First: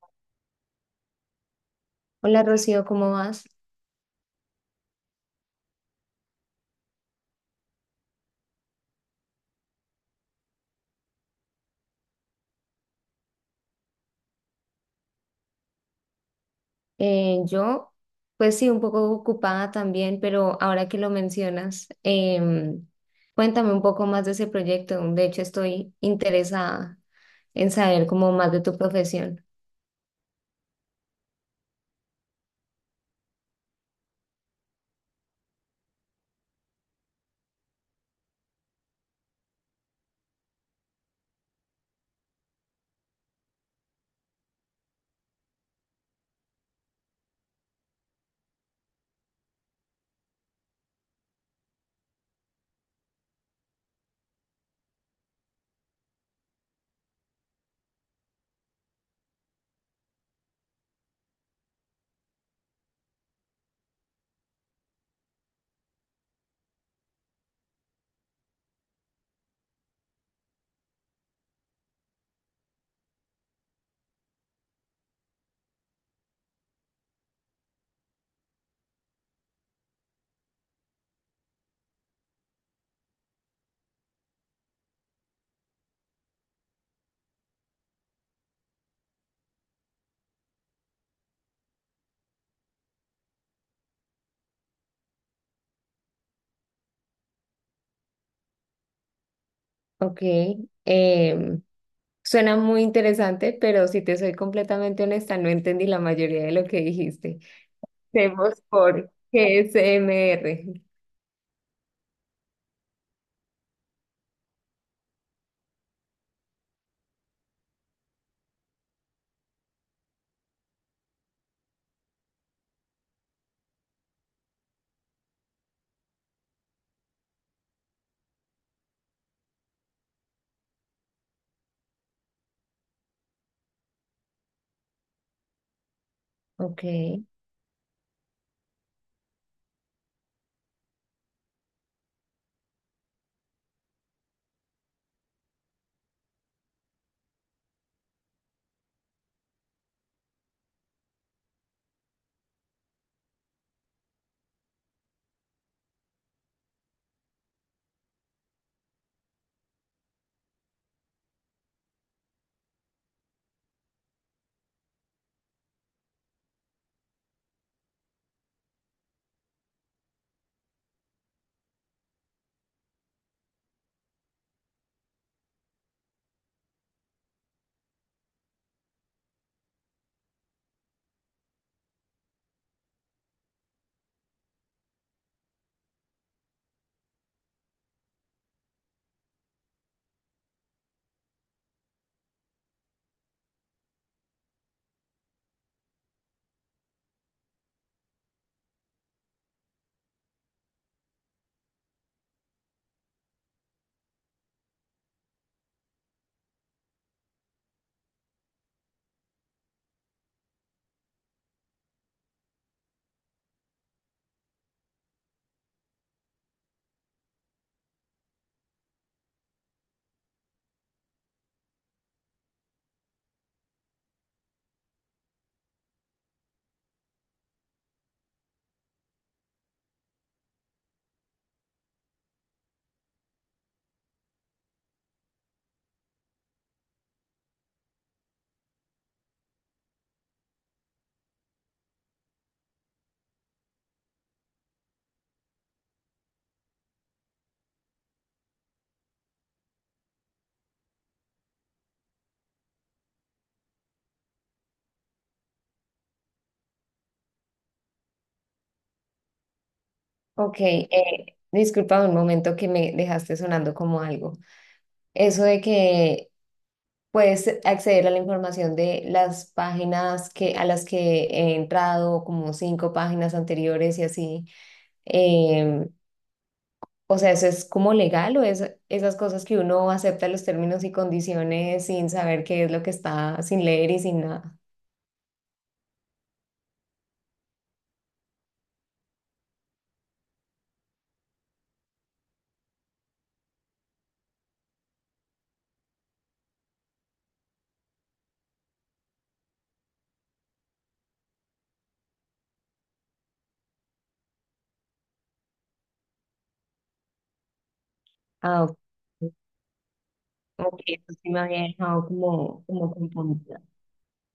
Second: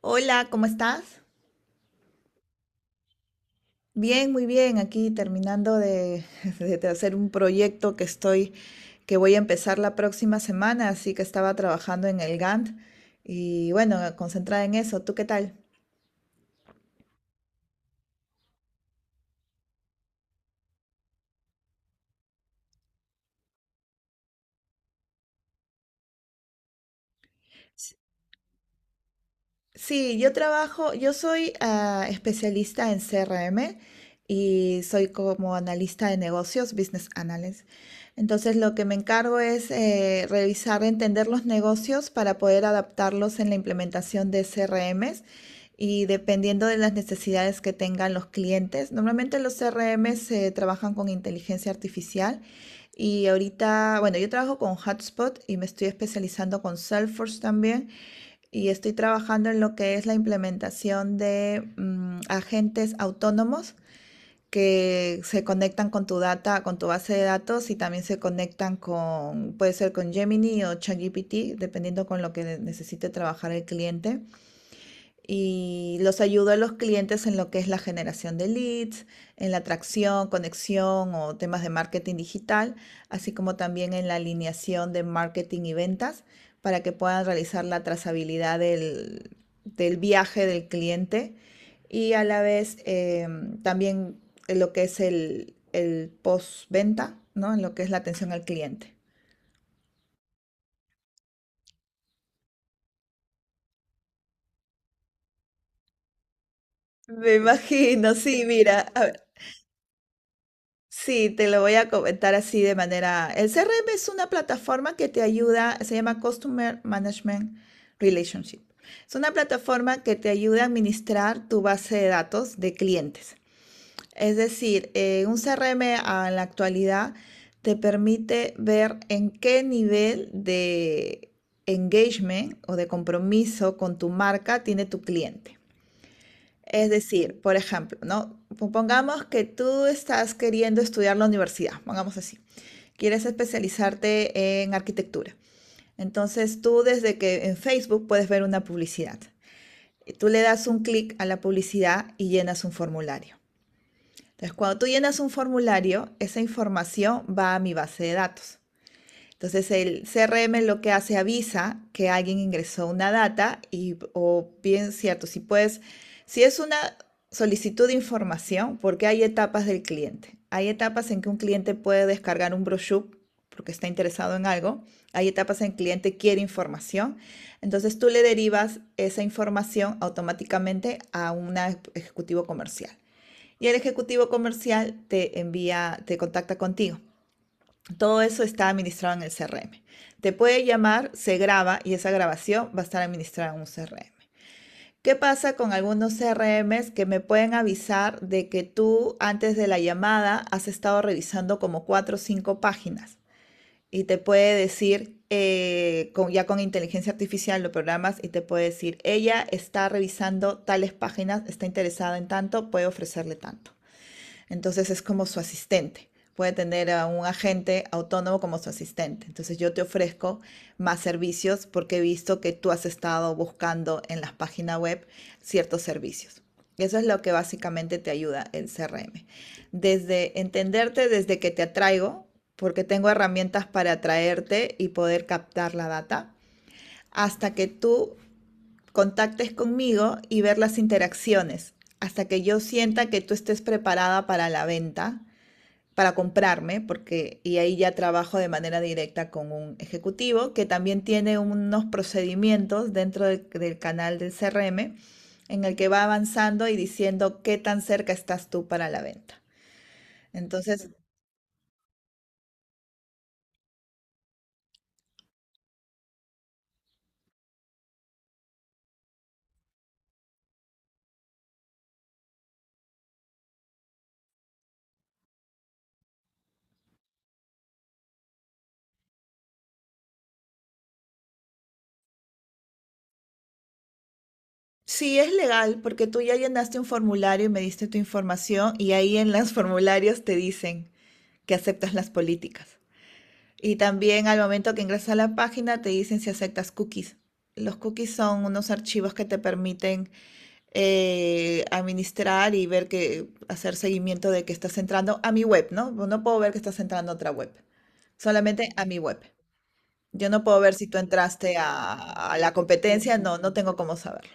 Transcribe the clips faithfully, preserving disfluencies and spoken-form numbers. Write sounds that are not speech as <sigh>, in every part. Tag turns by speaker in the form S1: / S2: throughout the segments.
S1: Hola, ¿cómo estás?
S2: Hola Rocío, ¿cómo vas?
S1: Bien, muy bien. Aquí terminando de, <laughs> de hacer un proyecto que estoy, que voy a empezar la próxima semana, así que estaba trabajando en el Gantt y bueno, concentrada en eso. ¿Tú qué tal?
S2: Eh, yo, pues sí, un poco ocupada también, pero ahora que lo mencionas, em, cuéntame un poco más de ese proyecto. De hecho, estoy interesada en saber como más de tu profesión.
S1: Sí, yo trabajo, yo soy ah, especialista en C R M y soy como analista de negocios, business analyst. Entonces, lo que me encargo es eh, revisar, entender los negocios para poder adaptarlos en la implementación de C R Ms y dependiendo de las necesidades que tengan los clientes. Normalmente los C R M se trabajan con inteligencia artificial y ahorita, bueno, yo trabajo con Hotspot y me estoy especializando con Salesforce también, y estoy trabajando en lo que es la implementación de mm, agentes autónomos que se conectan con tu data, con tu base de datos, y también se conectan con, puede ser con Gemini o ChatGPT, dependiendo con lo que necesite trabajar el cliente, y los ayudo a los clientes en lo que es la generación de leads, en la atracción, conexión o temas de marketing digital, así como también en la alineación de marketing y ventas para que puedan realizar la trazabilidad del, del viaje del cliente, y a la vez eh, también en lo que es el, el postventa, ¿no? En lo que es la atención al cliente.
S2: Ok, em, suena muy interesante, pero si te soy completamente honesta, no entendí la mayoría de lo que
S1: Me
S2: dijiste.
S1: imagino, sí,
S2: Vemos
S1: mira,
S2: por
S1: a-
S2: G S M R.
S1: Sí, te lo voy a comentar así de manera. El C R M es una plataforma que te ayuda, se llama Customer Management Relationship. Es una plataforma que te ayuda a administrar tu base de datos de clientes. Es decir, eh, un C R M a- en la actualidad te permite ver en qué nivel de engagement o de compromiso con tu marca tiene tu cliente.
S2: Ok,
S1: Es decir, por ejemplo, ¿no? Pongamos que tú estás queriendo estudiar la universidad, pongamos así. Quieres especializarte en arquitectura. Entonces tú desde que en Facebook puedes ver una publicidad. Tú le das un clic a la publicidad y llenas un formulario. Entonces, cuando tú llenas un formulario, esa información va a mi base de datos. Entonces el C R M lo que hace avisa que alguien ingresó una data y o bien cierto, si puedes, si es una solicitud de información, porque hay etapas del cliente. Hay etapas en que un cliente puede descargar un brochure porque está interesado en algo. Hay etapas en que el cliente quiere información. Entonces tú le derivas esa información automáticamente a un ejecutivo comercial. Y el ejecutivo comercial te envía, te contacta contigo. Todo eso está administrado en el C R M. Te puede llamar, se graba y esa grabación va a estar administrada en un C R M. ¿Qué pasa con algunos C R Ms que me pueden avisar de que tú antes de la llamada has estado revisando como cuatro o cinco páginas? Y te puede decir, eh, con, ya con inteligencia artificial lo programas y te puede decir, ella está revisando tales páginas, está interesada en tanto, puede ofrecerle tanto. Entonces es como su asistente. Puede tener a un agente autónomo como su asistente. Entonces yo te ofrezco más servicios porque he visto que tú has estado buscando en las páginas web ciertos servicios. Eso es lo que básicamente te ayuda el C R M. Desde entenderte, desde que te atraigo, porque tengo herramientas para atraerte y poder captar la data, hasta que tú contactes conmigo y ver las interacciones, hasta que yo sienta que tú estés preparada para la venta para comprarme, porque y ahí ya trabajo de manera directa con un ejecutivo que también tiene unos procedimientos dentro del, del canal del C R M en el que va avanzando y diciendo qué tan cerca estás tú para la venta.
S2: ok,
S1: Entonces,
S2: eh, disculpa un momento que me dejaste sonando como algo. Eso de que puedes acceder a la información de las páginas que, a las que he entrado, como cinco páginas anteriores y así. Em, o sea, ¿eso es como legal o es esas cosas que uno acepta los términos y condiciones sin saber qué es lo que está, sin leer y sin nada?
S1: sí es legal porque tú ya llenaste un formulario y me diste tu información y ahí en los <laughs> formularios te dicen que aceptas las políticas. Y también al momento que ingresas a la página te dicen si aceptas cookies. Los cookies son unos archivos que te permiten eh, administrar y ver que hacer seguimiento de que estás entrando a mi web, ¿no? Pues no puedo ver que estás entrando a otra web,
S2: Ah,
S1: solamente
S2: ok.
S1: a mi web. Yo no puedo ver
S2: Ok,
S1: si tú
S2: eso sí me
S1: entraste
S2: había dejado
S1: a, a la
S2: como, como
S1: competencia, no, no
S2: confundida.
S1: tengo cómo saberlo.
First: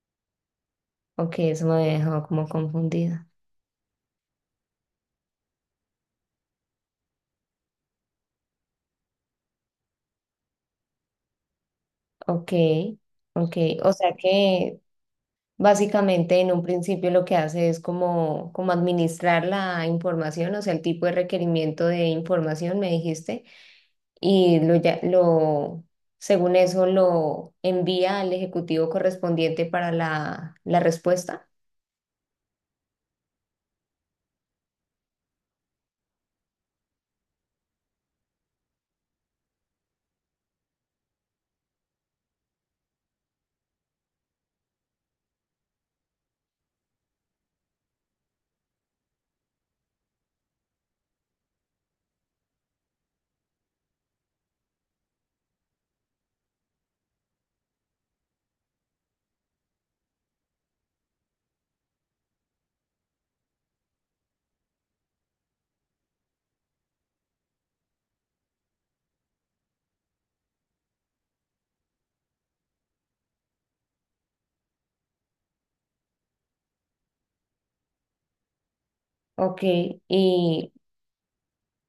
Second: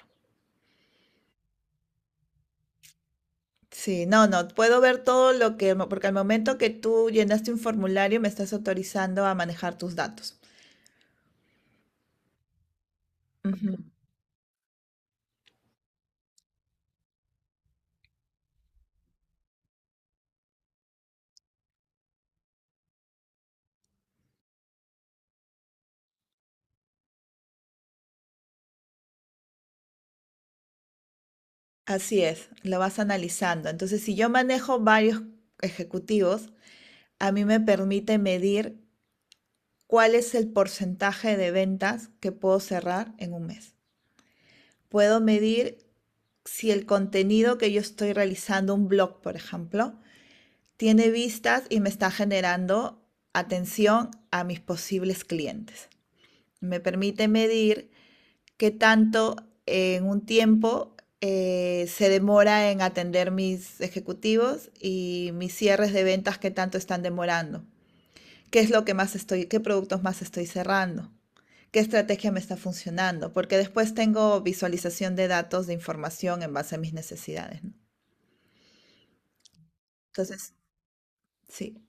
S2: Ok, eso me había dejado como confundida.
S1: Sí, no, no, puedo ver todo lo que, mo- porque al momento que tú llenaste un formulario me estás autorizando a manejar tus datos.
S2: Ok, ok.
S1: Ujú.
S2: O sea que básicamente, en un principio lo que hace es como, como administrar la información, o sea, el tipo de requerimiento de información, me dijiste, y lo, ya- lo, según eso lo envía al ejecutivo correspondiente para la, la respuesta.
S1: Así es, lo vas analizando. Entonces, si yo manejo varios ejecutivos, a mí me permite medir cuál es el porcentaje de ventas que puedo cerrar en un mes. Puedo medir si el contenido que yo estoy realizando, un blog, por ejemplo, tiene vistas y me está generando atención a mis posibles clientes. Me permite medir qué tanto en un tiempo eh, se demora en atender mis ejecutivos y mis cierres de ventas qué tanto están demorando, qué es lo que más estoy, qué productos más estoy cerrando, qué estrategia me está funcionando, porque después tengo visualización de datos, de información en base a mis necesidades, ¿no?
S2: Ok,
S1: Entonces,
S2: y
S1: sí.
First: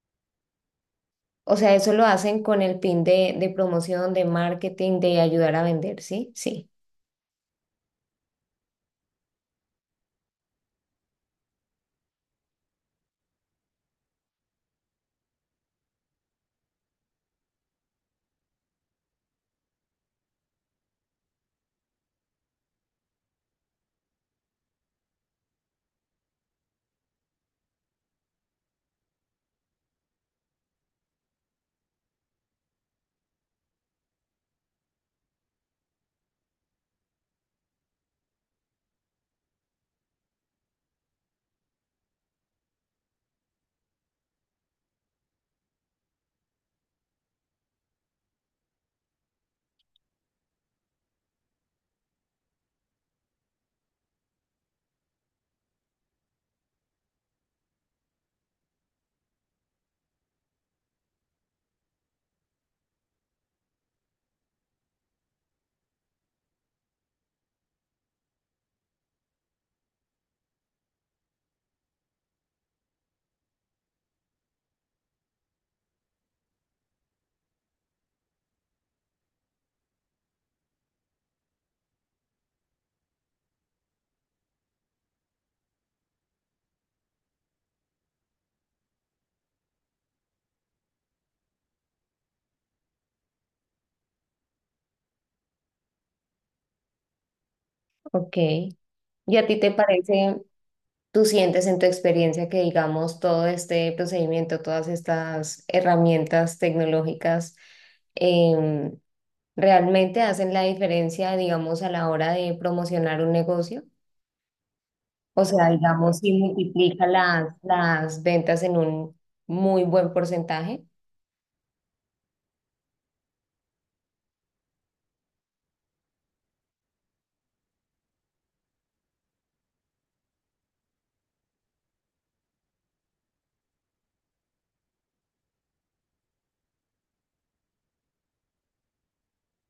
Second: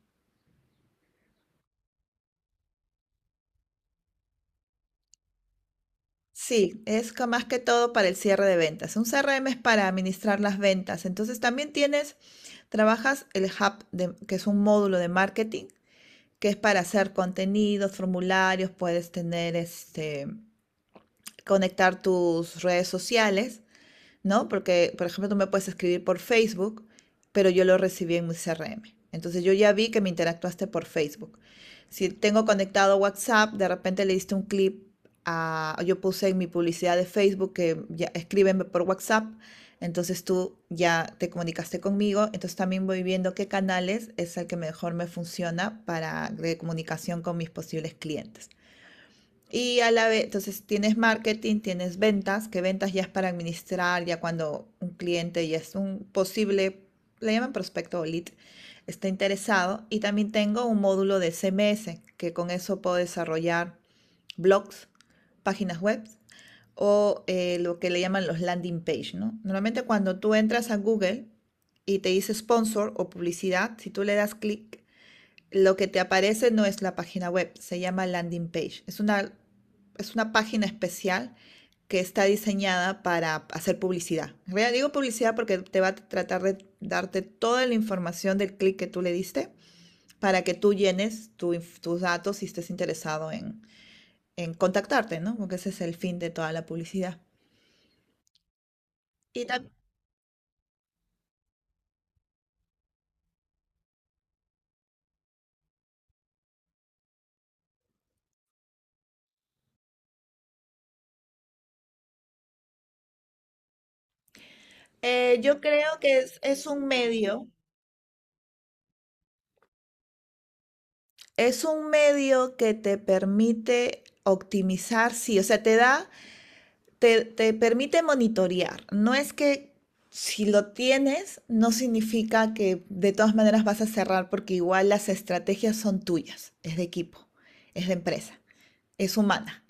S2: o sea, eso lo hacen con el fin de, de promoción, de marketing, de ayudar a vender, ¿sí? Sí,
S1: Sí, es ca- más que todo para el cierre de ventas. Un C R M es para administrar las ventas. Entonces también tienes, trabajas el hub, de- que es un módulo de marketing, que es para hacer contenidos, formularios, puedes tener este, conectar tus redes sociales. ¿No? Porque, por ejemplo, tú me puedes escribir por Facebook, pero yo lo recibí en mi C R M. Entonces yo ya vi que me interactuaste por Facebook. Si tengo conectado WhatsApp, de repente le diste un clip a, yo puse en mi publicidad de Facebook que ya escríbeme por WhatsApp, entonces tú ya te comunicaste conmigo, entonces también voy viendo qué canales es el que mejor me funciona para de comunicación con mis posibles clientes. Y a la vez, entonces tienes marketing, tienes ventas, que ventas ya es para administrar, ya cuando un cliente ya es un posible, le llaman prospecto o lead, está interesado. Y también tengo un módulo de C M S, que con eso puedo desarrollar blogs, páginas web o eh, lo que le llaman los landing page, ¿no? Normalmente cuando tú entras a Google y te dice sponsor o publicidad, si tú le das clic, lo que te aparece no es la página web, se llama landing page. Es una, es una página especial que está diseñada para hacer publicidad. En realidad digo publicidad porque te va a tratar de darte toda la información del clic que tú le diste para que tú llenes tu tus datos si estés interesado en, en contactarte, ¿no? Porque ese es el fin de toda la publicidad.
S2: ok. ¿Y
S1: Y
S2: a ti
S1: tam-
S2: te parece? ¿Tú sientes en tu experiencia que, digamos, todo este procedimiento, todas estas herramientas tecnológicas, em, realmente hacen la diferencia, digamos, a la hora de promocionar un negocio?
S1: eh,
S2: O
S1: yo
S2: sea,
S1: creo que
S2: digamos, ¿si
S1: es, es un
S2: multiplica
S1: medio,
S2: las, las ventas en un muy buen porcentaje?
S1: es un medio que te permite optimizar, sí, o sea, te da te, te permite monitorear. No es que si lo tienes, no significa que de todas maneras vas a cerrar porque igual las estrategias son tuyas, es de equipo, es de empresa, es humana.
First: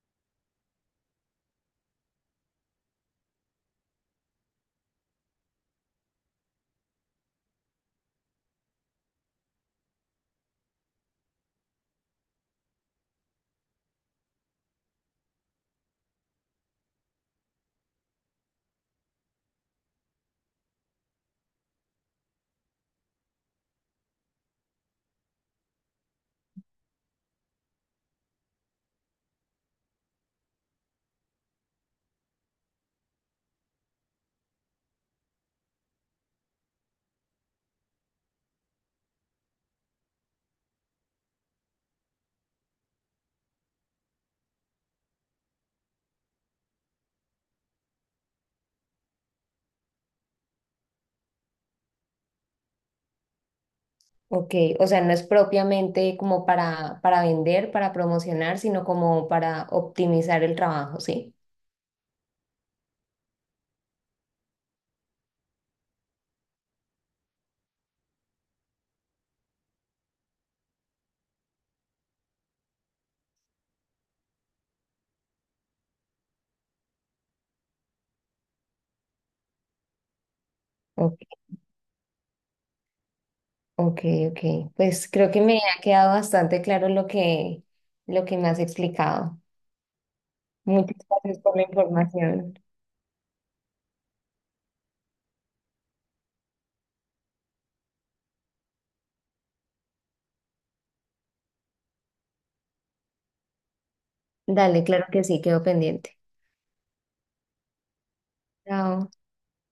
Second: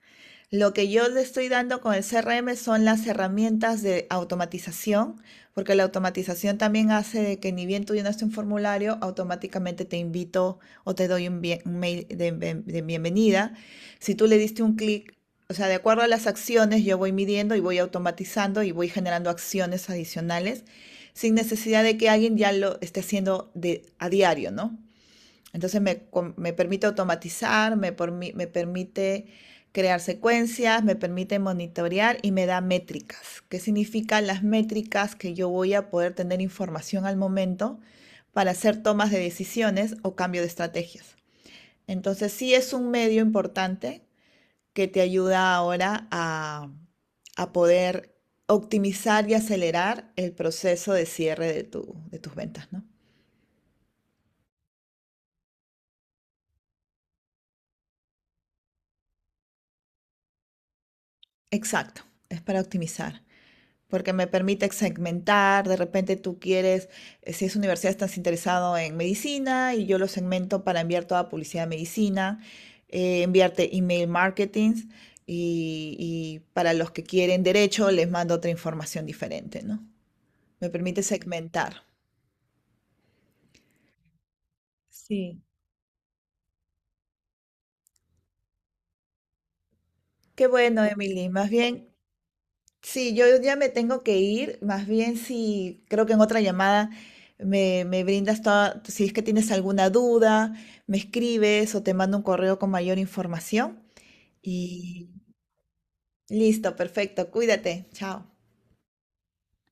S1: Lo que yo le estoy dando con el C R M son las herramientas de automatización, porque la automatización también hace de que ni bien tú llenaste un formulario, automáticamente te invito o te doy un, bien- un mail de, de bienvenida. Si tú le diste un clic, o sea, de acuerdo a las acciones, yo voy midiendo y voy automatizando y voy generando acciones adicionales sin necesidad de que alguien ya lo esté haciendo de, a diario, ¿no? Entonces me, me permite automatizar, me, me permite crear secuencias, me permite monitorear y me da métricas. ¿Qué significan las métricas? Que yo voy a poder tener información al momento para hacer tomas de decisiones o cambio de estrategias. Entonces sí es un medio importante que te ayuda ahora a, a poder optimizar y acelerar el proceso de cierre de, tu- de tus ventas, ¿no?
S2: Ok, o sea, no es propiamente como para, para vender, para promocionar, sino como para optimizar el trabajo, ¿sí?
S1: Exacto, es para optimizar, porque me permite segmentar, de repente tú quieres, eh, si es universidad, estás interesado en medicina y yo lo segmento para enviar toda publicidad de medicina, eh, enviarte email marketing y, y para los que quieren derecho les mando otra información diferente, ¿no? Me permite segmentar.
S2: Ok, ok. Pues creo que
S1: Sí,
S2: me ha quedado bastante claro lo que, lo que me has explicado.
S1: qué bueno,
S2: Muchas
S1: Emily.
S2: gracias
S1: Más
S2: por la
S1: bien,
S2: información.
S1: sí, yo ya me tengo que ir. Más bien, si creo que en otra llamada me, me brindas toda, si es que tienes alguna duda, me escribes o te mando un correo con mayor información.
S2: Dale, claro
S1: Y
S2: que sí, quedo pendiente.
S1: listo, perfecto. Cuídate. Chao.
S2: Chao.